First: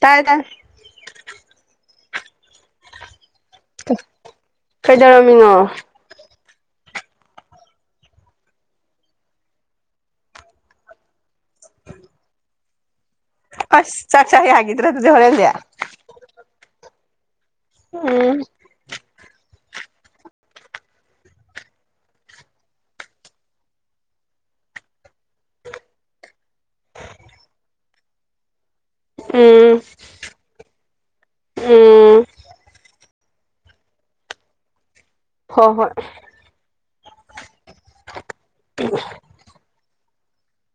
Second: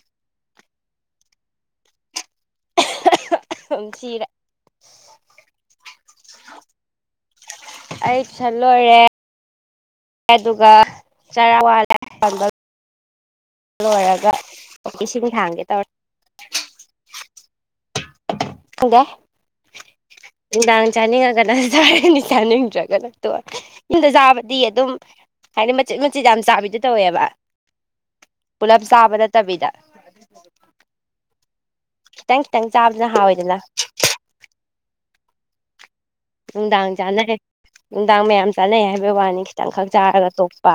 ꯇꯥꯏ ꯇꯥꯏ ꯁꯁꯤꯔ ꯀꯩꯗꯧꯔꯝꯃꯤꯉꯣ ꯑꯩꯤꯁꯜ ꯂꯣꯏꯔꯦ ꯑꯗꯨꯒ ꯆꯔꯥ ꯋꯥꯜꯂꯦ ꯑꯁ ꯆꯥꯛ ꯂꯣꯏꯔꯒ ꯆꯥ ꯌꯥꯒꯤꯗ꯭ꯔꯥ ꯑꯣ ꯑꯗꯨꯗꯤ ꯏꯁꯤꯡ ꯍꯣꯔꯦꯟꯗꯤ ꯊꯥꯡꯒꯦ ꯇꯧꯔ ꯎꯝ ꯍꯗꯦ ꯅꯨꯡꯗꯥꯡ ꯆꯥꯅꯤꯡꯉꯒꯅ ꯇꯣꯏꯔꯒꯅꯤ ꯆꯥꯅꯤꯡꯗ꯭ꯔꯒꯅ ꯇ ꯌꯨꯝꯗ ꯆꯥꯕꯗꯤ ꯑꯗꯨꯝ ꯍꯥꯏꯗꯤ ꯃꯆꯦꯠ ꯃꯆꯦꯠ ꯌꯥꯝ ꯆꯥꯕꯤꯗꯨ ꯇꯧꯋꯦꯕ ꯄꯨꯂꯞ ꯆꯥꯕ ꯅꯠꯇꯕꯤꯗ ꯎꯝ ꯎꯝ ꯈꯤꯇꯪ ꯈꯤꯇꯪ ꯆꯥꯕꯗꯅ ꯍꯥꯎꯋꯦꯗꯅ ꯍꯣꯏ ꯍꯣꯏ ꯅꯨꯡꯗꯥꯡ ꯆꯥꯅꯌꯦ ꯅꯨꯡꯗꯥꯡ ꯃꯌꯥꯝ ꯆꯥꯅꯩ ꯍꯥꯏꯕꯒꯤ ꯋꯥꯅꯤ ꯈꯤꯇꯪꯈꯛ ꯆꯥꯔꯒ ꯇꯣꯛꯄ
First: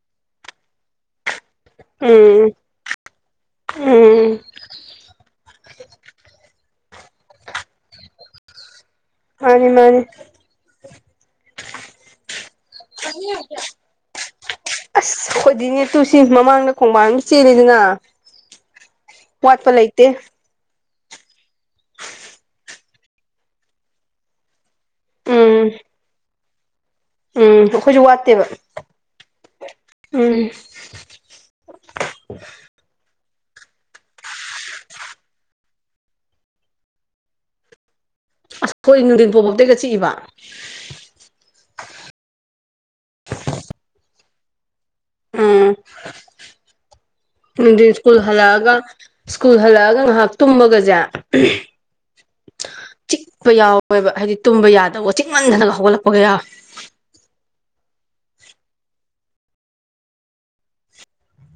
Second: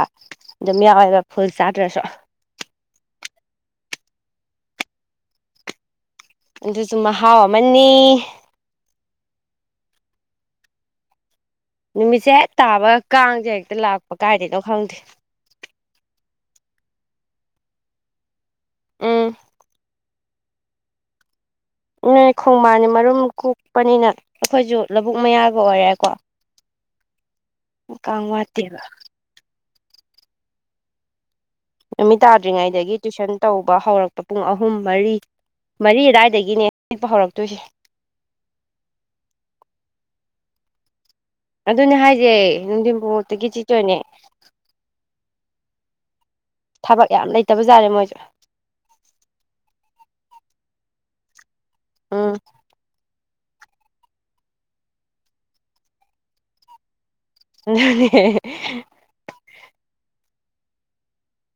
ꯑꯗꯨꯝ ꯌꯥꯎꯋꯦꯕ ꯐꯨꯜ ꯆꯥꯇ꯭ꯔꯁꯨꯣ ꯎꯝ ꯎꯝ ꯑꯗꯨꯁꯨ ꯃꯍꯥꯎ ꯑꯃꯅꯤ ꯑꯅꯤꯃꯥꯟ ꯅꯨꯃꯤꯠꯁꯦ ꯍ ꯇꯥꯕ ꯀꯥꯡꯁꯦ ꯍꯦꯛꯇ ꯂꯥꯛꯄ ꯀꯥꯏꯗꯅꯣ ꯈꯪꯗꯦ ꯑꯁ ꯑꯩꯈꯣꯏꯗꯤꯅꯦ ꯇꯨꯁꯤ ꯃꯃꯥꯡꯗ ꯈꯣꯡꯕꯥꯟꯜ ꯑꯃ ꯆꯦꯜꯂꯤꯗꯅ ꯎꯝ ꯋꯥꯠꯄ ꯂꯩꯇ ꯇꯦꯛ ꯅꯣꯏ ꯈꯣꯡꯕꯥꯟꯅꯤ ꯃꯔꯨꯝ ꯀꯣꯛꯄꯅꯤꯅ ꯑꯩꯈꯣꯏꯁꯨ ꯂꯧꯕꯨꯛ ꯃꯌꯥꯒ ꯎꯝ ꯑꯣꯏꯔꯦꯀꯣ ꯎꯝ ꯑꯩꯈꯣꯏꯁꯨ ꯋꯥꯠꯇꯦꯕ ꯎꯝ ꯅꯨꯃꯤꯠ ꯇꯥꯗ꯭ꯔꯤꯉꯩꯗꯒꯤ ꯇꯨꯏꯁꯟ ꯇꯧꯕ ꯍꯧꯔꯛꯄ ꯄꯨꯡ ꯑꯍꯨꯝ ꯃꯔꯤ ꯃꯔꯤ ꯑꯗꯨꯋꯥꯏꯗꯒꯤꯅꯦ ꯆꯤꯛꯄ ꯍꯧꯔꯛꯇꯣꯏꯁꯦ ꯑꯁꯈꯣꯏ ꯅꯨꯡꯊꯤꯟ ꯐꯥꯎꯕꯇꯩꯒ ꯆꯤꯏꯕ ꯑꯗꯨꯅꯦ ꯍꯥꯏꯁꯦ ꯅꯨꯡꯊꯤꯟ ꯄꯨꯡꯇꯒꯤ ꯆꯤꯇꯣꯏꯅꯦ ꯊꯕꯛ ꯌꯥꯝ ꯎꯝꯗꯤ ꯂꯩꯇꯕꯖꯥꯠꯅꯦ ꯃꯣꯏꯁꯨ ꯁꯀꯨꯜ ꯍꯂꯒ ꯁ꯭ꯀꯨꯜ ꯍꯜꯂꯛꯑꯒ ꯉꯥꯏꯍꯥꯛ ꯇꯨꯝꯃꯒꯁꯦ ꯑꯝ ꯆꯤꯛꯄ ꯌꯥꯎꯋꯦꯕ ꯍꯥꯏꯗꯤ ꯇꯨꯝꯕ ꯌꯥꯗꯕ ꯆꯤꯛꯃꯟꯊꯅꯒ ꯍꯧꯒꯠꯂꯛꯄꯒꯌꯥꯎꯋꯦ ꯑꯅꯦ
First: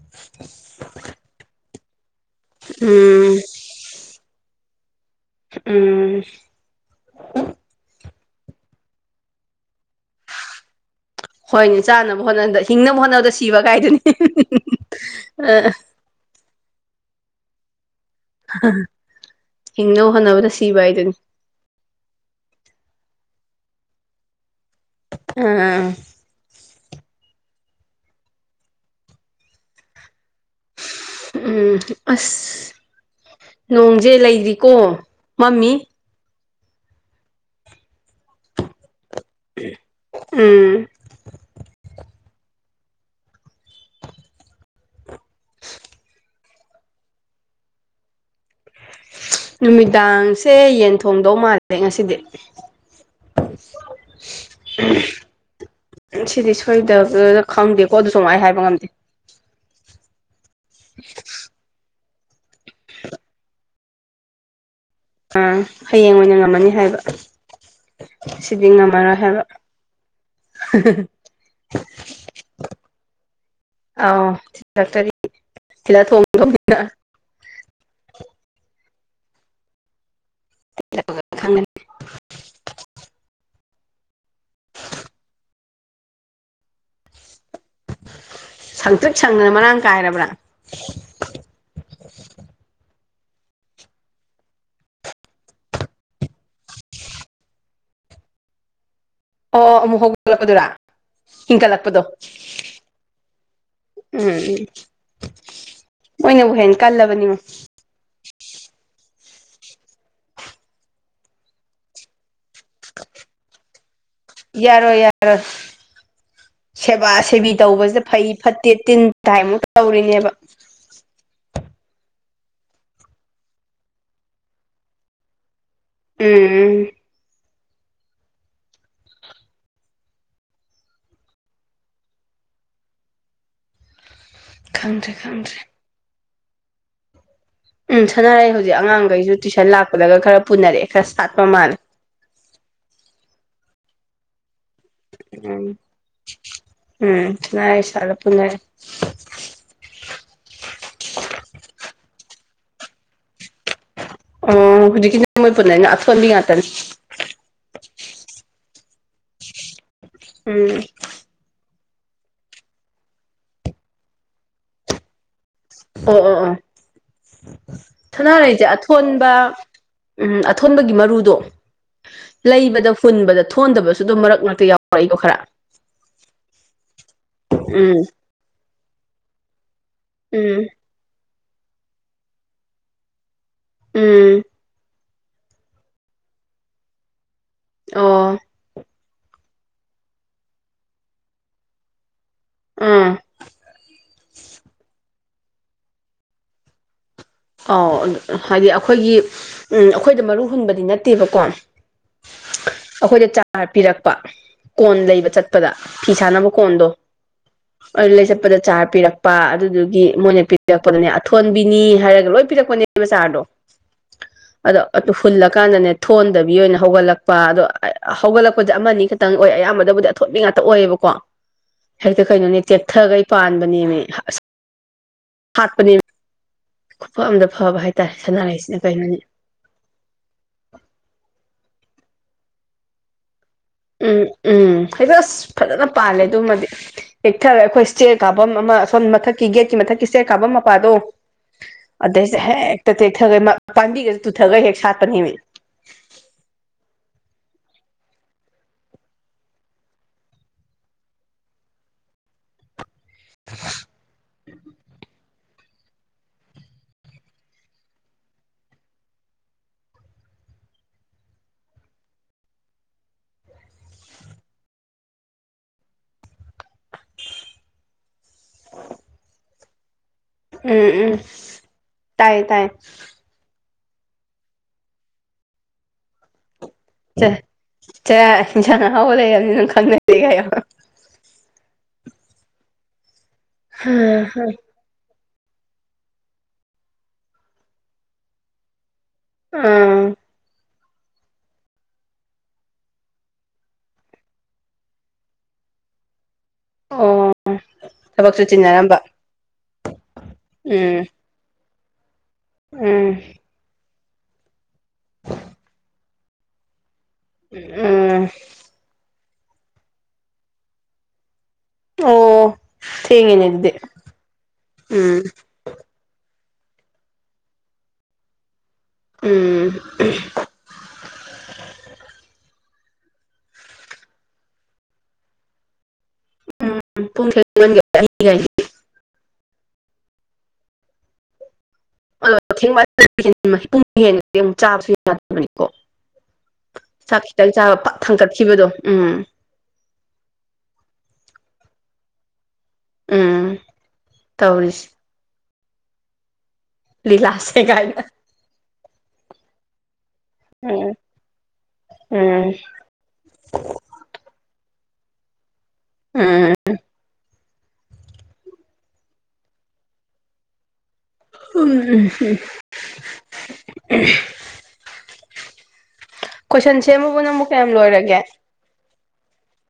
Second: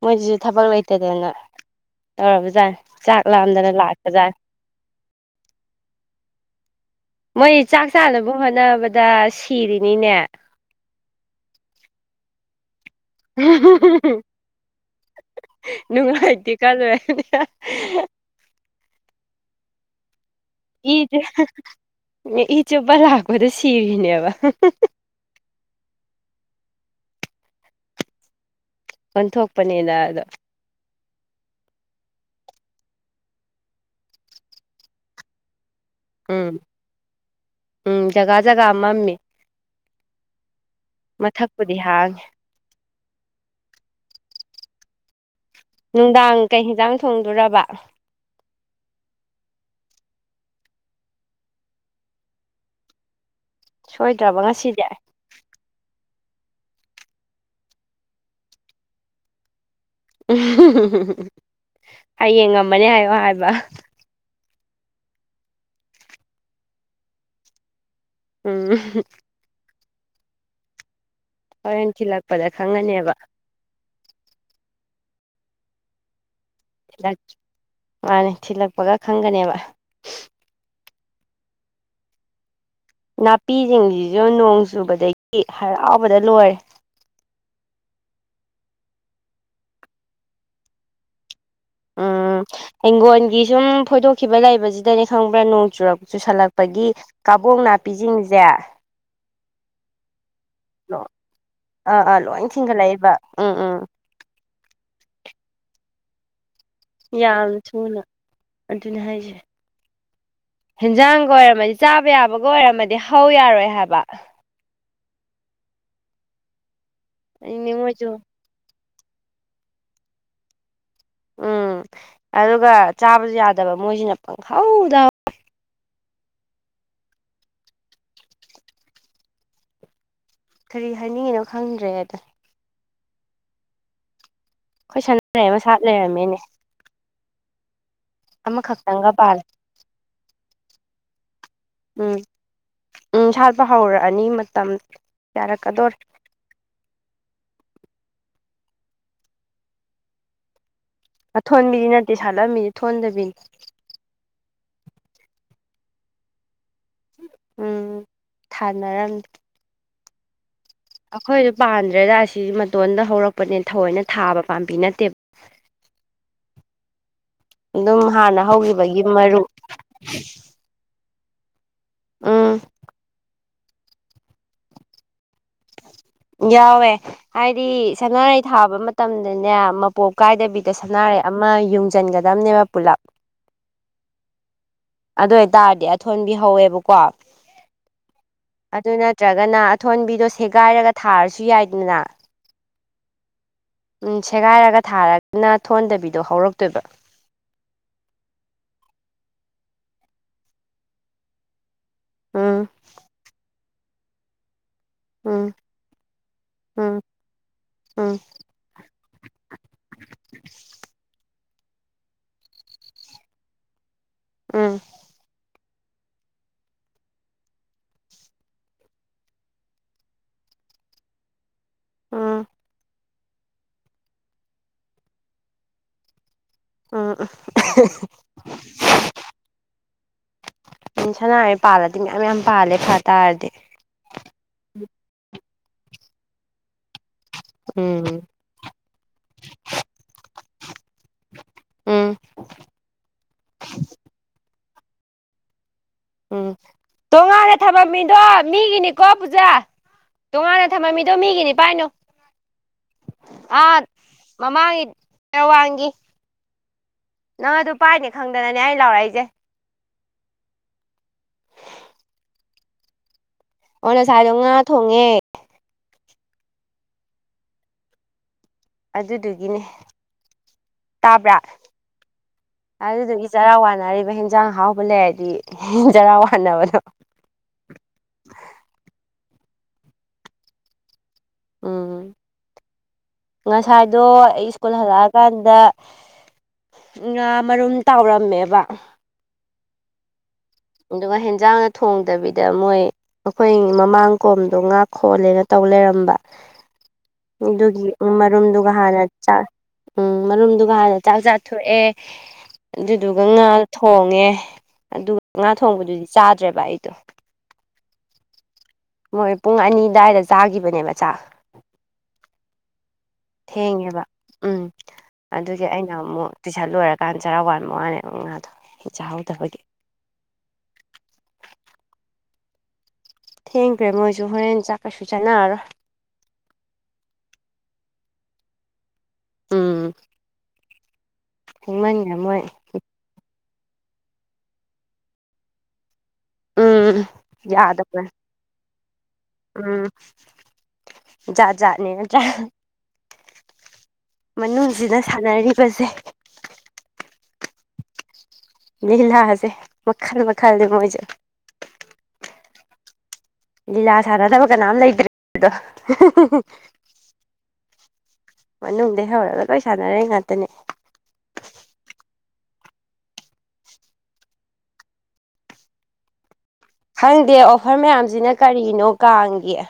ꯃꯣꯏꯁꯤꯁꯨ ꯊꯕꯛ ꯂꯩꯇꯗꯅ ꯇꯧꯔꯕꯖꯦ ꯆꯥꯛ ꯎꯝ ꯂꯥꯝꯗꯅ ꯂꯥꯛꯄꯖꯥꯔ ꯎꯝ ꯃꯣꯏ ꯆꯥꯛ ꯆꯥꯅꯕ ꯍꯣꯠꯅꯕꯗ ꯁꯤꯔꯤꯅꯤꯅꯦ ꯍꯣꯏꯅꯦ ꯆꯥꯅꯕ ꯍꯣꯠꯅꯕꯗ ꯍꯤꯡꯅꯕ ꯍꯣꯠꯅꯕꯗ ꯁꯤꯕ ꯀꯥꯏꯗꯨꯅꯤ ꯑ ꯅꯨꯡꯉꯥꯏꯇꯦ ꯀꯥꯂꯣꯏꯔꯅꯦ ꯍꯤꯡꯅꯕ ꯍꯣꯠꯅꯕꯗ ꯁꯤ ꯏꯆꯦ ꯏꯆꯦꯕ ꯂꯥꯛꯄꯗ ꯁꯤꯔꯤꯅꯦꯕ ꯑꯥ ꯀꯣꯟꯊꯣꯛꯄꯅꯤꯗ ꯑꯗꯣ ꯎꯝ ꯑꯁ ꯅꯣꯡꯁꯦ ꯂꯩꯔꯤꯀꯣ ꯃꯝꯃꯤ ꯎꯝ ꯎꯝ ꯖꯒꯥ ꯖꯒꯥ ꯑꯃ ꯑꯝꯃꯦ ꯎꯝ ꯃꯊꯛꯄꯨꯗꯤ ꯍꯥꯡꯉꯦ ꯅꯨꯡꯗꯥꯡ ꯀꯩ ꯍꯦꯟꯖꯥꯡ ꯊꯣꯡꯗꯔꯕ ꯅꯨꯃꯤꯗꯥꯡꯁꯦ ꯌꯦꯟ ꯊꯣꯡꯗꯧ ꯃꯥꯜꯂꯦ ꯉꯁꯤꯗꯤ [unintelligible] ꯁꯣꯏꯗ꯭ꯔꯕ ꯉꯁꯤꯗꯤ ꯁꯤꯗꯤ ꯁꯣꯏꯗꯕꯅ ꯈꯪꯗꯦꯀꯣ ꯑꯗꯨꯁꯨ ꯑꯩ ꯍꯥꯏꯕ ꯉꯝꯗꯦ ꯎꯝ ꯍꯌꯦꯡ ꯉꯝꯃꯅꯦ ꯍꯥꯏꯌꯣ ꯍꯥꯏꯕ ꯑꯥ ꯍꯌꯦꯡ ꯑꯣꯏꯅ ꯉꯝꯃꯅꯤ ꯍꯥꯏꯕ ꯁꯤꯗꯤ ꯎꯝ ꯉꯝꯃꯔꯣꯏ ꯍꯥꯏꯕ ꯍꯣꯔꯦꯟ ꯊꯤꯜꯂꯛꯄꯗ ꯈꯪꯉꯅꯦꯕ ꯑꯥꯎꯥꯛꯇꯔꯤ ꯁꯤꯤꯗ ꯊꯣꯡ ꯊꯣꯡꯅꯤꯅ ꯃꯥꯅꯦ ꯊꯤꯜꯂꯛꯄꯒ ꯈꯪꯒꯅꯦꯕ ꯈꯪꯒꯅꯤ ꯅꯥꯄꯤꯁꯤꯡꯁꯤꯁꯨ ꯅꯣꯡ ꯆꯨꯕꯗꯒꯤ ꯍꯔꯥꯎꯕꯗ ꯂꯣꯏꯔꯦ ꯁꯪꯇ꯭ꯔꯤꯛ ꯁꯪꯗꯅ ꯃꯔꯥꯡ ꯀꯥꯏꯔꯕ꯭ꯔꯥ ꯑ ꯍꯤꯡꯒꯣꯣꯟꯒꯤ ꯁꯨꯝ ꯐꯣꯏꯗꯣꯛꯈꯤꯕ ꯂꯩꯕꯁꯤꯗꯅꯦ ꯈꯪꯕ꯭ꯔꯥ ꯅꯣꯡ ꯆꯨꯔꯛ ꯆꯨꯁꯜꯂꯛꯄꯒꯤ ꯀꯥꯕꯣꯡ ꯅꯥꯄꯤꯁꯤꯡꯁꯦ ꯑꯣ ꯑꯃꯨꯛ ꯍꯧꯗꯂꯛꯄꯗꯨꯔꯥ ꯑꯥ ꯏꯟꯈꯠꯂꯛꯄꯗꯣ ꯑꯥ ꯂꯣꯏ ꯊꯤꯡꯒꯠꯂꯛꯏꯕ ꯎꯝ ꯎꯝ ꯎꯝ ꯎꯝ ꯃꯣꯏꯅꯕꯨ ꯍꯦ ꯀꯜꯂꯕꯅꯤꯕꯣ ꯁꯨꯅ ꯑꯗꯨꯅꯤ ꯍꯥꯏꯁꯦ ꯍꯟꯖꯥꯡꯒ ꯑꯣꯏꯔꯝꯃꯗꯤ ꯆꯥꯕ ꯌꯥꯕꯒ ꯑꯣꯏꯔꯝꯃꯅꯤ ꯌꯥꯔꯣ ꯌꯥꯔꯣ ꯁꯦꯕꯥ ꯁꯦꯕꯤ ꯑꯗꯨꯅꯦ ꯇꯧꯕꯁꯦ ꯃꯣꯏꯁꯨ ꯐꯩ ꯐꯠꯇꯦ ꯇꯤꯟ ꯀꯥꯏꯃꯨꯛ ꯇꯧꯔꯤꯅꯦꯕ ꯎꯝ ꯑꯗꯨꯒ ꯆꯥꯕꯁꯨ ꯌꯥꯗꯕ ꯃꯣꯏꯁꯤꯅ ꯄꯪꯍꯧꯗ ꯎꯝ ꯀꯔꯤ ꯍꯥꯏꯅꯤꯡꯉꯤꯅꯣ ꯈꯪꯗ꯭ꯔꯦ ꯑꯗ ꯑꯩꯈꯣꯏ ꯈꯪꯗ꯭ꯔꯦ ꯁꯥꯟꯅꯔꯩ ꯈꯪꯗ꯭ꯔꯦ ꯑꯃ ꯁꯥꯠ ꯂꯩꯔꯝꯃꯦꯅꯦ ꯎꯝ ꯁꯥꯟꯅꯔꯛꯦ ꯍꯧꯖꯤꯛ ꯑꯃꯈꯛꯇꯪꯒ ꯑꯉꯥꯡꯈꯩꯁꯨ ꯄꯥꯜꯂꯦ ꯇꯨꯏꯁꯟ ꯂꯥꯛꯄꯗꯒ ꯈꯔ ꯄꯨꯅꯔꯑꯦ ꯈꯔ ꯁꯥꯠꯄ ꯃꯥꯜꯂꯦ ꯎꯝ ꯎꯝ ꯁꯥꯠꯄ ꯍꯧꯔꯛꯑꯅꯤ ꯃꯇꯝ ꯌꯥꯔꯛꯀꯗꯣꯔꯦ ꯎꯝ ꯎꯝꯥꯏꯁꯂꯄꯅ ꯑ ꯊꯣꯟꯕꯤꯗꯤ ꯅꯠꯇꯦ ꯁꯥꯠꯂꯝꯃꯤꯅꯤ ꯊꯣꯟꯗꯕꯤꯅꯤ ꯑꯣ ꯍꯧꯖꯤꯣꯏ ꯑꯁ ꯉꯇꯅꯤ ꯎꯝ ꯊꯥꯅꯔꯝꯦ ꯎꯝ ꯑꯩꯈꯣꯏꯗꯣ ꯄꯥꯟꯗ꯭ꯔꯦꯗ ꯑꯁꯤ ꯃꯇꯣꯟꯗ ꯍꯧꯔꯛꯄꯅꯦ ꯊꯥꯑꯣꯏꯅꯥ ꯊꯥꯕ ꯄꯥꯝꯕꯤ ꯅꯠꯇꯦꯕ ꯑꯣ ꯑꯣ ꯑꯣ ꯑꯗꯨꯝ ꯍꯥꯟꯅ ꯁꯥꯅꯥꯔꯩꯁꯦ ꯍꯧꯈꯤꯕꯒꯤ ꯑꯊꯣꯟꯕ ꯃꯔꯨ ꯎꯝ ꯑꯊꯣꯟꯕꯒꯤ ꯃꯔꯨꯗꯣ ꯎꯝ ꯂꯩꯕꯗ ꯍꯨꯟꯕꯗ ꯊꯣꯟꯗꯕꯁꯨ ꯑꯗꯨꯝ ꯃꯔꯛ ꯃꯔꯛꯇ ꯌꯥꯎꯔ ꯑꯩꯗꯣ ꯈꯔ ꯌꯥꯎꯋꯦ ꯍꯥꯏꯗꯤ ꯎꯝ ꯁꯅꯥꯔꯩ ꯊꯥꯕ ꯃꯇꯝꯗꯅꯦ ꯃꯄꯣꯞ ꯎꯝ ꯀꯥꯏꯗꯕꯤꯗ ꯁꯅꯥꯔꯩ ꯑꯃ ꯌꯨꯡꯁꯤꯟꯒꯗꯕꯅꯦꯕ ꯄꯨꯂꯞ ꯎꯝ ꯑꯗꯨ ꯑꯣꯏꯇꯥꯔꯗꯤ ꯑꯊꯣꯟꯕꯤꯍꯧꯋꯦꯕꯀꯣ ꯑꯣ ꯑꯗꯨ ꯅꯠꯇ꯭ꯔꯒꯅ ꯑꯊꯣꯟꯕꯤꯗꯣ ꯁꯦꯒꯥꯏꯔꯒ ꯊꯥꯔꯁꯨ ꯌꯥꯏꯗꯅ ꯎꯝ ꯎꯝ ꯁꯦꯒꯥꯏꯔꯒ ꯊꯥꯔꯒꯅ ꯊꯣꯟꯗꯕꯤꯗꯣ ꯍꯧꯔꯛꯇꯣꯏꯕ ꯑꯥꯎ ꯍꯥꯏꯗꯤ ꯑꯩꯈꯣꯏꯒꯤ ꯎꯝ ꯑꯩꯈꯣꯏꯗ ꯃꯔꯨ ꯍꯨꯟꯕꯗꯤ ꯅꯠꯇꯦꯕꯀꯣ ꯎꯝ ꯑꯩꯈꯣꯏꯗ ꯆꯥꯔ ꯄꯤꯔꯛꯄ ꯀꯣꯟ ꯂꯩꯕ ꯎꯝ ꯆꯠꯄꯗ ꯐꯤ ꯁꯥꯥꯅꯕ ꯀꯣꯟꯗꯣ ꯎꯝ ꯑꯗꯨ ꯎꯝ ꯂꯩ ꯆꯠꯄꯗ ꯆꯥꯔ ꯄꯤꯔꯛꯄ ꯑꯗꯨꯗꯨꯒꯤ ꯃꯣꯏꯅ ꯄꯤꯔꯛꯄꯗꯅꯦ ꯑꯊꯣꯟꯕꯤꯅꯤ ꯍꯥꯏꯔꯒ ꯂꯣꯌ ꯄꯤꯔꯛꯄꯅꯦꯕꯥ ꯆꯥꯔꯗꯣ ꯎꯝ ꯑꯗꯣ ꯍꯨꯜꯂ ꯀꯥꯟꯗꯅꯦ ꯊꯣꯟꯗꯕꯤ ꯑꯣꯏꯅ ꯍꯧꯒꯠꯂꯛꯄ ꯑꯗꯣ ꯍꯧꯒꯠꯂꯛꯄꯁꯦ ꯑꯃꯅꯤ ꯈꯛꯇꯪ ꯑꯣꯏ ꯑꯌꯥꯝꯕꯗꯕꯨꯗꯤ ꯊꯣꯠꯅꯤꯡ ꯉꯥꯛꯇ ꯑꯣꯏꯌꯦꯕꯀꯣ ꯍꯦꯛꯇ ꯎꯝ ꯀꯩꯅꯣꯅꯦ ꯇꯦꯛꯊꯈꯩ ꯄꯥꯟꯕꯅꯦꯃꯦ ꯍꯥꯠꯄꯅꯦ ꯎꯝ ꯈꯨꯐ ꯑꯝꯗ ꯐꯕ ꯍꯥꯏꯇꯥꯔꯦ ꯁꯅꯥꯔꯩꯁꯤꯅ ꯀꯩꯅꯣꯅꯤ ꯎꯟ ꯁꯅꯔꯩ ꯄꯥꯜꯂꯗꯤ ꯃꯌꯥꯝ ꯌꯥꯝ ꯄꯥꯜꯂꯦ ꯐꯇꯥꯥꯔꯗꯤ ꯎꯝ ꯎꯝ ꯍꯦꯛꯇ ꯑꯁ ꯐꯖꯅ ꯄꯥꯜꯂꯦ ꯑꯗꯨꯃꯗꯤ ꯍꯦꯛꯊꯔ ꯑꯩꯈꯣꯏ ꯁꯦꯠ ꯎꯝ ꯀꯥꯐꯝ ꯑꯃ ꯁꯣꯝ ꯃꯊꯛꯀꯤ ꯒꯦꯠꯀꯤ ꯃꯊꯛꯀꯤ ꯏꯁꯇꯌꯔ ꯀꯥꯐꯝ ꯃꯄꯥꯗꯣ ꯎꯝ ꯑꯗꯩꯁꯦ ꯍꯦꯛꯇ ꯇꯦꯛꯊꯒꯩ ꯄꯥꯝꯕꯤꯒꯩꯁꯦ ꯇꯨꯊꯒꯩ ꯍꯦꯛ ꯁꯥꯠꯄꯅꯦꯃꯤ ꯎꯝ ꯇꯣꯉꯥꯟꯂꯦ ꯊꯕꯝ ꯃꯤꯗꯣ ꯃꯤꯒꯤꯅꯤꯀꯣ ꯄꯨꯖꯥ ꯇꯣꯉꯥꯟꯅ ꯊꯝꯃꯝꯃꯤꯗꯣ ꯃꯤꯒꯤꯅꯤ ꯄꯥꯏꯅꯣ ꯑꯥ ꯃꯃꯥꯡꯒꯤ ꯋꯥꯡꯒꯤ ꯅꯪ ꯑꯗꯨ ꯄꯥꯏꯅꯤ ꯈꯪꯗꯅꯅꯦ ꯑꯩ ꯂꯥꯎꯔꯛꯏꯁꯦ ꯑꯣ ꯉꯁꯥꯏꯗꯣ ꯉꯥ ꯊꯣꯡꯉꯦ ꯑꯗꯨꯗꯨꯒꯤꯅꯦ ꯎꯝ ꯎꯝ ꯇꯥꯕ꯭ꯔꯥ ꯇꯥꯏꯌꯦ ꯇꯥꯏ ꯑꯗꯨꯗꯨꯒꯤ ꯆꯔꯥ ꯋꯥꯅꯔꯤꯕ ꯍꯦꯟꯖꯥꯡ ꯍꯥꯎꯕ ꯂꯩꯔꯗꯤ ꯆꯔꯥ ꯋꯥꯟꯅꯕꯗꯣ ꯆꯦ ꯍꯤꯪꯖꯥꯡ ꯑꯍꯥꯎꯕ ꯂꯩꯔꯕꯅꯤꯅꯥ ꯈꯪꯅꯖꯦꯒ ꯍꯥꯏꯌꯣ ꯎꯝ ꯉꯁꯥꯏꯗꯣ ꯑꯩ ꯏꯁ꯭ꯀꯨꯜ ꯍꯜꯂꯛꯑꯒ ꯀꯥꯟꯗ ꯉꯥ ꯃꯔꯨꯝ ꯇꯥꯎꯔꯝꯃꯦꯕ ꯑꯥ ꯑꯗꯨꯒ ꯍꯦꯟꯖꯥꯡꯒ ꯊꯣꯡꯗꯕꯤꯗ ꯃꯣꯏ ꯑꯩꯈꯣꯏ ꯃꯃꯥꯡ ꯀꯣꯝꯗꯣ ꯉꯥ ꯈꯣꯜꯂꯦꯅ ꯇꯧ ꯂꯩꯔꯝꯕ ꯑꯣ ꯑꯗꯨꯒꯤ ꯊꯕꯛꯁꯨ ꯃꯔꯨꯝꯗꯨ ꯆꯤꯟꯅꯔꯝꯕ ꯉꯍꯥꯟꯅ ꯆꯥ ꯎꯝ ꯃꯔꯨꯝꯗꯨ ꯉꯥꯍꯥꯟꯅ ꯎꯝ ꯆꯥꯛ ꯆꯥꯊꯣꯛꯑꯦ ꯎꯝ ꯑꯗꯨꯗꯨꯒ ꯉꯥ ꯊꯣꯡꯉꯦ ꯑꯗꯨꯒ ꯉꯥ ꯊꯣꯡꯕꯗꯨꯗꯤ ꯆꯥꯗ꯭ꯔꯦꯕ ꯑꯩꯗꯣ ꯎꯝ ꯎꯝ ꯃꯣꯏ ꯄꯨꯡ ꯑꯅꯤ ꯑꯗꯨꯋꯥꯏꯗ ꯆꯥꯈꯤꯕꯅꯦꯕ ꯆꯥꯛ ꯑꯣ ꯊꯦꯡꯉꯦꯅꯦ ꯑꯗꯨꯗꯤ ꯎꯝ ꯍꯧꯖꯤ ꯑꯩꯅ ꯑꯃꯨꯛ ꯇꯨꯏꯁꯟ ꯂꯣꯏꯔꯀꯥꯟ ꯆꯔꯥ ꯋꯥꯟ ꯋꯥꯅꯦꯕ ꯉꯥꯗꯣ ꯆꯥꯍꯧꯗꯕꯒꯤ [inaudible] ꯊꯦꯡꯈ꯭ꯔꯦ ꯃꯣꯏꯁꯨ ꯍꯣꯔꯦꯟ ꯆꯥꯛ ꯀꯩꯁꯨ ꯆꯥꯟꯅꯔꯔꯣꯏ ꯎꯝ ꯄꯨꯡ ꯊꯦꯡꯃꯟꯒꯔꯦ ꯎꯟ ꯊꯦꯡꯃꯟꯒꯔꯦ ꯑꯗꯣ ꯃꯣꯏ ꯊꯦꯡ ꯄꯨꯡ ꯍꯦꯟꯒꯔꯗꯤ ꯆꯥꯕꯁꯨ ꯌꯥꯗꯕꯅꯤꯀꯣ ꯎꯝ ꯆꯥꯛ ꯈꯤꯇꯪ ꯆꯥꯕ ꯄꯛ ꯌꯥꯗꯕ ꯊꯪꯒꯠꯈꯤꯕꯗꯣ ꯎꯝ ꯎꯝ ꯌꯥꯥꯠꯅꯦ ꯎꯝ ꯇꯧꯔꯤꯁꯦ ꯃꯅꯨꯡꯁꯤꯗ ꯁꯥꯟꯅꯔꯤꯕꯁꯦ ꯂꯤꯂꯥꯁꯦ ꯀꯥꯏꯅ ꯂꯤꯂꯥꯁꯦ ꯃꯈꯜ ꯃꯈꯜ ꯎꯝ ꯎꯝ ꯂꯤꯂꯥ ꯁꯥꯟꯅꯗꯕ ꯀꯅꯥꯝ ꯂꯩꯇ꯭ꯔꯦ ꯍꯥꯏꯗꯣ ꯎꯝ ꯃꯅꯨꯡꯗ ꯍꯧꯔꯒ ꯂꯣꯏ ꯁꯥꯟꯅꯔꯤ ꯉꯥꯛꯇꯅꯤ ꯑꯣ [unintelligible] ꯈꯪꯗꯦ ꯅꯪꯕꯨ ꯀꯌꯥꯝ ꯑꯣꯐꯔ ꯂꯣꯏꯔꯒꯦ ꯃꯌꯥꯝꯁꯤꯅ ꯀꯔꯤꯅꯣ ꯀꯥꯡꯒꯤ [unintelligible]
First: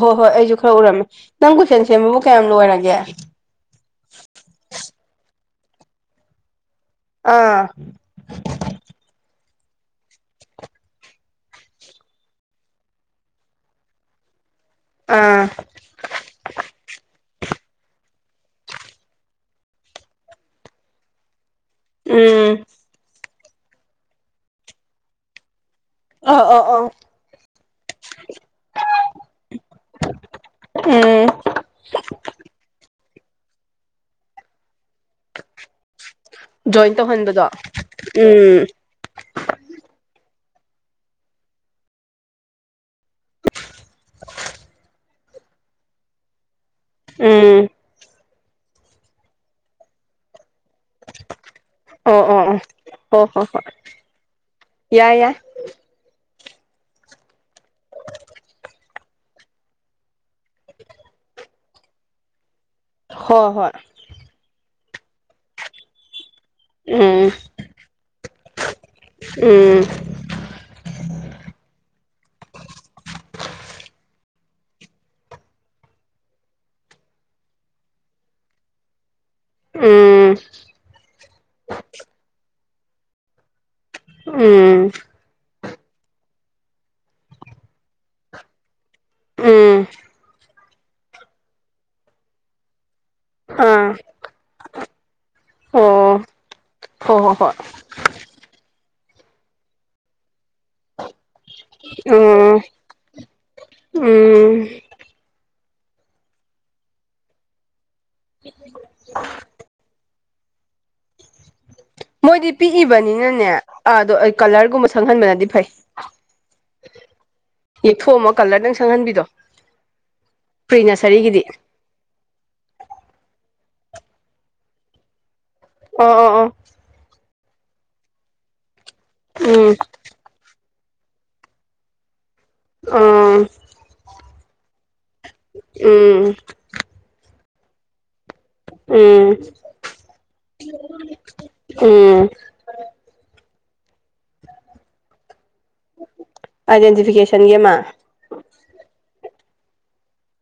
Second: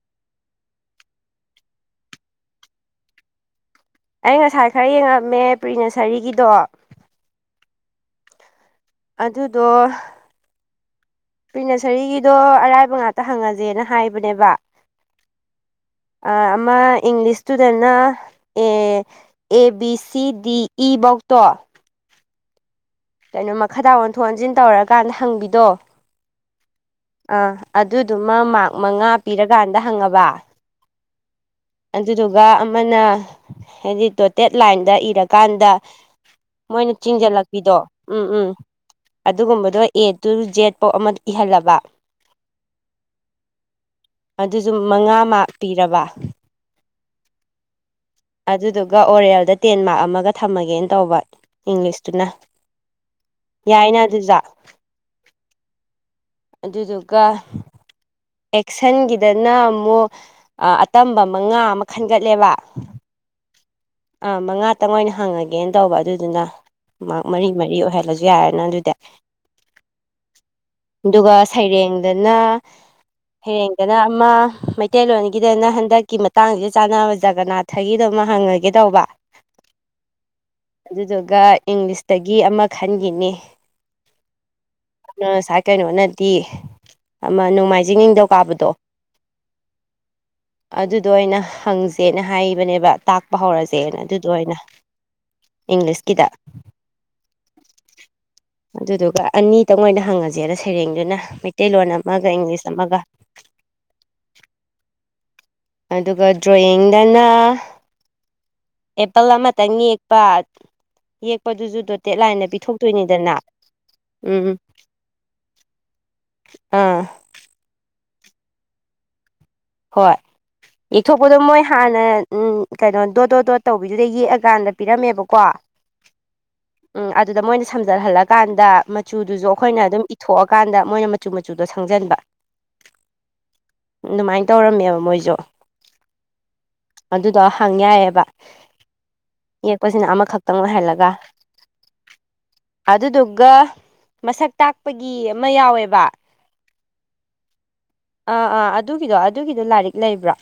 ꯍꯣꯏ ꯍꯣꯏ ꯑꯩꯁꯨ ꯈꯔ ꯎꯔꯝꯃꯦ ꯅꯪ ꯀꯨꯣꯏꯁꯦꯟ ꯁꯦꯝꯕꯕꯨ ꯀꯌꯥꯝ ꯂꯣꯏꯔꯒꯦ ꯑꯩ ꯉꯁꯥꯏ ꯈꯔ ꯌꯦꯡꯉꯝꯃꯦ ꯄ꯭ꯔꯤ ꯅꯁꯔꯤꯒꯤꯗꯣ ꯑꯥ ꯑꯗꯨꯗꯣ ꯄ꯭ꯔꯤ ꯅꯁꯔꯤꯒꯤꯗꯣ ꯑꯔꯥꯏꯕ ꯉꯥꯛꯇ ꯍꯪꯉꯁꯦꯅ ꯍꯥꯏꯕꯅꯦꯕ ꯑꯥ ꯑꯃ English ꯏꯁꯇꯨꯗꯦꯟꯅ A A B C ꯗꯤ ꯏꯕꯧꯇꯣ ꯎꯝ ꯀꯩꯅꯣ ꯃꯈꯥꯗ ꯑꯣꯟꯊꯣꯛ ꯑꯣꯟꯁꯤꯟ ꯇꯧꯔꯀꯥꯟꯗ ꯍꯪꯕꯤꯗꯣ ꯑ ꯑ ꯑ ꯑꯥ ꯑꯗꯨꯗꯨꯃ ꯃꯔ ꯃꯉꯥ ꯄꯤꯔꯀꯥꯟꯗ ꯍꯪꯉꯕ ꯎꯝ ꯑꯗꯨꯗꯨꯒ ꯑꯃꯅ ꯍꯥꯏꯗꯤ ꯇꯣꯇꯦꯠ ꯂꯥꯏꯟꯗ ꯀꯔꯀꯥꯟꯗ ꯃꯣꯏꯅ ꯖꯣꯏꯟ ꯇꯧꯍꯟꯕꯗꯣ ꯆꯤꯡꯁꯤꯜꯂꯛꯄꯤꯗꯣ ꯎꯝ ꯎꯝ ꯑꯗꯨꯒꯨꯝꯕꯗꯣ ꯑꯦ ꯇꯨ ꯖꯦꯠ ꯐꯧ ꯑꯃ ꯏꯍꯜꯂꯕ ꯑꯗꯨꯁꯨ ꯃꯉꯥꯃ ꯄꯤꯔꯕ ꯎꯝ ꯑꯗꯨꯗꯨꯒ ꯑꯣꯔꯦꯜꯗ ꯇꯦꯟ ꯃꯥꯔꯛ ꯑꯃꯒ ꯊꯝꯃꯒꯦꯅ ꯇꯧꯕ ꯑꯣ ꯏꯪꯂꯤꯁꯇꯨꯅ ꯑꯣ ꯑꯣ ꯍꯣ ꯍꯣ ꯍꯣꯏ ꯌꯥꯏꯅ ꯑꯗꯨꯖ ꯌꯥꯏ ꯌꯥꯏ ꯑꯗꯨꯗꯨꯒ ꯑꯦꯛꯁꯟꯒꯤꯗꯅ ꯑꯃꯨꯛ ꯑ ꯑꯇꯝꯕ ꯃꯉꯥ ꯑꯃ ꯈꯟꯒꯠꯂꯦꯕ ꯍꯣꯏ ꯍꯣꯏ ꯑꯥ ꯃꯉꯥ ꯇꯪ ꯑꯣꯏꯅ ꯍꯪꯉꯒꯦꯅ ꯇꯧꯕ ꯑꯗꯨꯗꯨꯅ ꯃꯥ ꯎꯝ ꯃꯔꯤ ꯃꯔꯤ ꯑꯣꯏꯍꯜꯂꯁꯤ ꯌꯥꯔꯦꯅ ꯑꯗꯨꯗꯤ ꯎꯝ ꯑꯗꯨꯒ ꯁꯩꯔꯦꯡꯗꯅ ꯍꯩꯔꯦꯡꯗꯅ ꯑꯃ ꯃꯩꯇꯩꯂꯣꯟꯒꯤꯗꯅ ꯍꯟꯗꯛꯀꯤ ꯃꯇꯥꯡꯁꯤ ꯆꯥꯟꯅꯕ ꯖꯒꯅꯥꯠ ꯊꯒꯤꯗꯣ ꯍꯪꯉꯒꯦ ꯇꯧꯕ ꯎꯝ ꯑꯗꯨꯗꯨꯒ ꯏꯪꯂꯤꯁꯇꯒꯤ ꯑꯃ ꯈꯟꯈꯤꯅꯤ ꯎꯝ ꯑ ꯁꯥ [unintelligible] ꯀꯩꯅꯣꯅꯗꯤ ꯑꯃ ꯅꯣꯡꯃꯥꯏꯖꯤꯡ ꯅꯤꯡꯊꯧꯀꯥꯕꯗꯣ ꯎꯝ ꯑꯗꯨꯗ ꯑꯣꯏꯅ ꯍꯪꯁꯦꯅ ꯍꯥꯏꯕꯅꯦꯕ ꯇꯥꯛꯄ ꯑꯥ ꯍꯧꯔꯁꯦꯅ ꯑꯗꯨꯗ ꯑꯣꯏꯅ ꯏꯪꯂꯤꯁ ꯀꯤꯗ ꯍꯣꯏ ꯍꯣꯏ ꯍꯣꯏ ꯑꯗꯨꯗꯨꯒ ꯑꯅꯤꯇꯪ ꯑꯣꯏꯅ ꯍꯪꯉꯁꯤ ꯐꯖꯦꯗ ꯁꯩꯔꯦꯡꯗꯨꯅ ꯃꯩꯇꯩꯂꯣꯟ ꯑꯃꯒ ꯎꯝ ꯏꯪꯂꯤꯁ ꯑꯃꯒ ꯎꯝ ꯑꯗꯨꯒ ꯗ꯭ꯔꯣꯌꯤꯡꯗꯅ ꯎꯝ [unintelligible] ꯑꯦꯄꯜ ꯑꯃꯇꯪ ꯌꯦꯛꯄ ꯌꯦꯛꯄꯗꯨꯁꯨ ꯗꯣꯇꯦꯠ ꯂꯥꯏꯟꯗ ꯃꯣꯏꯗꯤ ꯄꯤꯊꯣꯛꯇꯣꯏꯅꯤꯗꯅ ꯄꯤꯛꯏꯕꯅꯤꯅꯅꯦ ꯑꯗꯣ ꯑꯩ ꯎꯝ ꯀꯂꯔꯒꯨꯝꯕ ꯁꯪꯍꯟꯕꯅꯗꯤ ꯐꯩ ꯑꯥ ꯌꯦꯛꯊꯣꯛꯑꯝꯃ ꯀꯂꯔꯗꯪ ꯁꯪꯍꯟꯕꯤꯗꯣ ꯍꯣꯏ ꯄ꯭ꯔꯤ ꯏꯊꯣꯛꯄꯗꯣ ꯅꯁꯔꯤꯒꯤꯗꯤ ꯃꯣꯏ ꯍꯥꯟꯅ ꯎꯝ ꯀꯩꯅꯣ ꯗꯣꯠ ꯗꯣꯠ ꯗꯣꯠ ꯇꯧꯕꯤꯗꯨꯗ ꯌꯦꯛꯑꯀꯥꯟꯗ ꯄꯤꯔꯝꯃꯦꯕꯀꯣ ꯑꯣ ꯑꯣ ꯑꯣ ꯎꯝ ꯑꯗꯨꯗ ꯃꯣꯏꯅ ꯁꯝꯖꯜꯍꯜꯂꯀꯥꯟꯗ ꯃꯆꯨꯗꯨꯁꯨ ꯎꯝ ꯑꯩꯈꯣꯏꯅ ꯑꯗꯨꯝ ꯊꯣꯛꯑꯀꯥꯟꯗ ꯃꯣꯏꯅ ꯃꯆꯨ ꯃꯆꯨꯗꯣ ꯁꯪꯖꯟꯕ ꯎꯝ ꯑꯗꯨꯃꯥꯏꯅ ꯇꯧꯔꯝꯃꯦꯕ ꯃꯣꯏꯁꯦ ꯎꯝ ꯑꯗꯨꯗꯣ ꯍꯪ ꯌꯥꯏꯑꯕ ꯎꯝ ꯌꯦꯛꯄꯁꯤꯅ ꯑꯃꯈꯛꯇꯪ ꯑꯣꯏꯍꯜꯂꯒ ꯎꯝ ꯑꯗꯨꯗꯨꯒ ꯃꯁꯛ ꯇꯥꯛꯄꯒꯤ ꯑꯃ ꯌꯥꯎꯋꯦꯕ ꯑꯥꯏꯗꯦꯟꯇꯤꯐꯤꯀꯦꯁꯟꯒꯤ ꯑꯃ ꯑꯥ ꯑꯥ ꯑꯗꯨꯒꯤꯗꯣ ꯑꯗꯨꯒꯤꯗꯣ ꯂꯥꯏꯔꯤꯛ ꯂꯩꯕ꯭ꯔꯥ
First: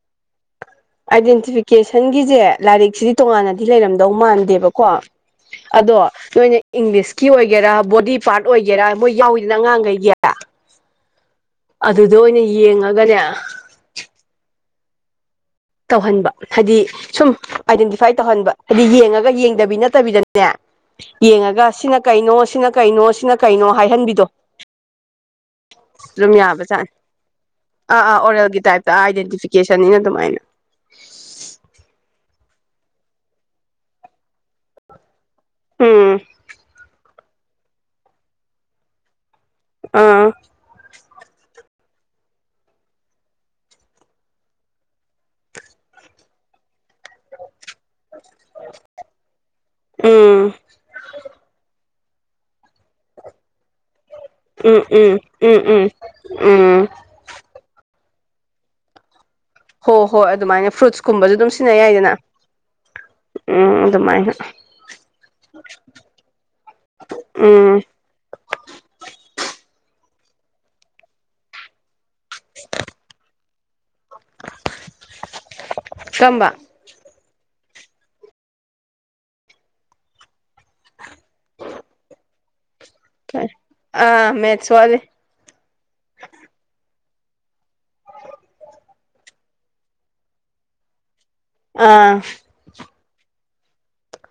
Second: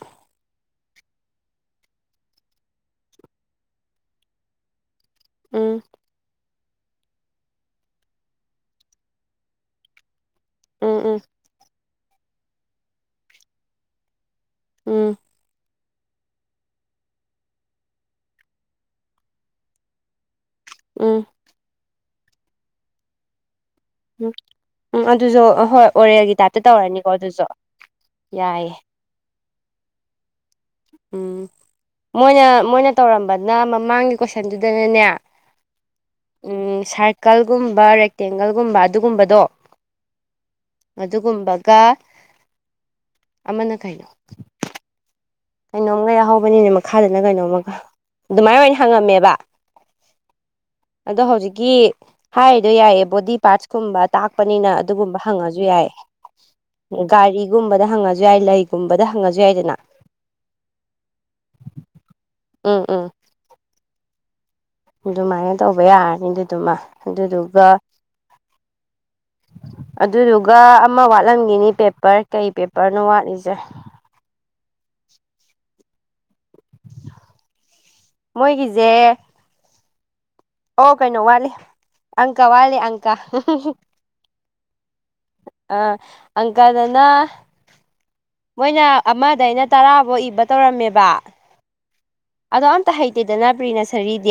ꯑꯥꯏꯗꯦꯟꯇꯤꯐꯤꯀꯦꯁꯟꯒꯤꯁꯦ ꯂꯥꯏꯔꯤꯛꯁꯤꯗꯤ ꯇꯣꯉꯥꯟꯅꯗꯤ ꯂꯩꯔꯝꯗꯧ ꯃꯥꯟꯗꯦꯕꯀꯣ ꯎꯝ ꯑꯗꯣ ꯅꯣꯏꯅ ꯏꯪꯂꯤꯁꯀꯤ ꯑꯣꯏꯒꯦꯔꯥ ꯕꯣꯗꯤ ꯄꯥꯔꯠ ꯑꯣꯏꯒꯦꯔꯥ ꯃꯣꯏ ꯌꯥꯎꯋꯤꯗꯅ ꯑꯉꯥꯡꯈꯩꯒꯤ ꯎꯝ ꯎꯝ ꯑꯗꯨꯗ ꯑꯣꯏꯅ ꯌꯦꯡꯉꯒꯅꯦ ꯎꯝ ꯇꯧꯍꯟꯕ ꯍꯥꯏꯗꯤ ꯁꯨꯝ ꯑꯥꯏꯗꯦꯟꯇꯤꯐꯥꯏ ꯇꯧꯍꯟꯕ ꯍꯥꯏꯗꯤ ꯌꯦꯡꯉꯒ ꯌꯦꯡꯗꯕꯤ ꯅꯠꯇꯕꯤꯗꯅ ꯅꯦ ꯎꯝ ꯌꯦꯡꯉꯒ ꯁꯤꯅ ꯀꯩꯅꯣ ꯁꯤꯅ ꯀꯩꯅꯣ ꯁꯤꯅ ꯀꯩꯅꯣ ꯍꯥꯏꯍꯟꯕꯤꯗꯣ ꯎꯝ ꯎꯝ ꯑꯗꯨꯁꯨ ꯍꯣꯏ ꯑꯗꯨꯝ ꯑꯣꯔꯦꯜꯒꯤ ꯇꯥꯏꯞꯇ ꯌꯥꯕꯖꯥꯠꯅꯤ ꯇꯧꯔꯅꯤꯀꯣ ꯑꯗꯨꯁꯨ ꯑꯥ ꯑꯥ ꯑꯣꯔꯦꯜꯒꯤ ꯌꯥꯏꯌꯦ ꯇꯥꯏꯞꯇ ꯑꯥꯏꯗꯦꯟꯇꯤꯐꯤꯀꯦꯁꯟꯅꯤꯅ ꯑꯗꯨꯃꯥꯏꯅ ꯎꯝ ꯃꯣꯏꯅ ꯃꯣꯏꯅ ꯇꯧꯔꯝꯕꯅ ꯃꯃꯥꯡꯒꯤ ꯀꯣꯏꯁꯟꯗꯨꯗꯅꯅꯦ ꯎꯝ ꯁꯥꯔꯀꯜꯒꯨꯝꯕ ꯔꯦꯛꯇꯦꯡꯒꯜꯒꯨꯝꯕ ꯑꯗꯨꯒꯨꯝꯕꯗꯣ ꯑꯥ ꯑꯗꯨꯒꯨꯝꯕ ꯗ ꯑꯃꯅ ꯀꯩꯅꯣ ꯀꯩꯅꯣꯝꯒꯩ ꯌꯥꯍꯧꯕꯅꯤꯅꯦ ꯃꯈꯥꯗꯅ ꯀꯩꯅꯣꯝꯃ ꯑꯗꯨꯃꯥꯏꯅ ꯑꯣꯏꯅ ꯍꯪꯉꯝꯃꯦꯕ ꯎꯝ ꯑꯗꯣ ꯍꯧꯖꯤꯛꯀꯤ ꯍꯥꯏꯗꯣ ꯌꯥꯏꯌꯦ ꯕꯣꯗꯤ ꯄꯥꯔꯠꯁꯀꯨꯝꯕ ꯇꯥꯛꯄꯅꯤꯅ ꯎꯝ ꯎꯝ ꯑꯗꯨꯒꯨꯝꯕ ꯎꯝ ꯍꯪꯉꯁꯨ ꯎꯝ ꯌꯥꯏꯌꯦ ꯎꯝ ꯎ ꯒꯥꯔꯤꯒꯨꯝꯕꯗ ꯍꯪꯉꯁꯨ ꯌꯥꯏ ꯂꯩꯒꯨꯝꯕꯗ ꯍꯪꯉꯁꯨ ꯌꯥꯏꯗꯅ ꯍꯣꯏ ꯍꯣꯏ ꯑꯗꯨꯃꯥꯏꯅ ꯐ꯭ꯔꯨꯠꯁꯀꯨꯝꯕꯁꯨ ꯑꯗꯨꯝ ꯁꯤꯖꯤꯟꯅ ꯌꯥꯏꯗꯅ ꯎꯝ ꯎꯝ ꯎꯝ ꯑꯗꯨꯃꯥꯏꯅ ꯑꯗꯨꯃꯥꯏꯅ ꯇꯧꯕ ꯌꯥꯔꯅꯤ ꯑꯗꯨꯗꯨꯃ ꯑꯗꯨꯗꯨꯒ ꯎꯝ ꯑꯗꯨꯗꯨꯒ ꯑꯃ ꯋꯥꯠꯂꯝꯈꯤꯅꯤ ꯄꯦꯄꯔ ꯀꯩ ꯄꯦꯄꯔꯅꯣ ꯋꯥꯠꯂꯤꯁꯦ [inaudible] ꯀꯝꯕ ꯃꯣꯏ ꯒꯤꯖꯦ ꯑꯣ ꯀꯩꯅꯣ ꯋꯥꯠꯂꯤ ꯑꯪꯀ ꯋꯥꯠꯂꯤ ꯑꯪꯀ ꯑꯥ ꯃꯦꯠꯁ ꯋꯥꯠꯂꯤ ꯑ ꯑꯪꯀꯗꯅꯥ ꯃꯣꯏꯅ ꯑꯃꯗꯩꯅ ꯇꯔꯥꯐꯧ ꯏꯕ ꯇꯧꯔꯝꯃꯦꯕ ꯑꯥ ꯑꯗꯣ ꯑꯝꯇ ꯍꯩꯇꯦꯗꯅ ꯄ꯭ꯔꯤ ꯅꯁꯔꯤꯗꯤ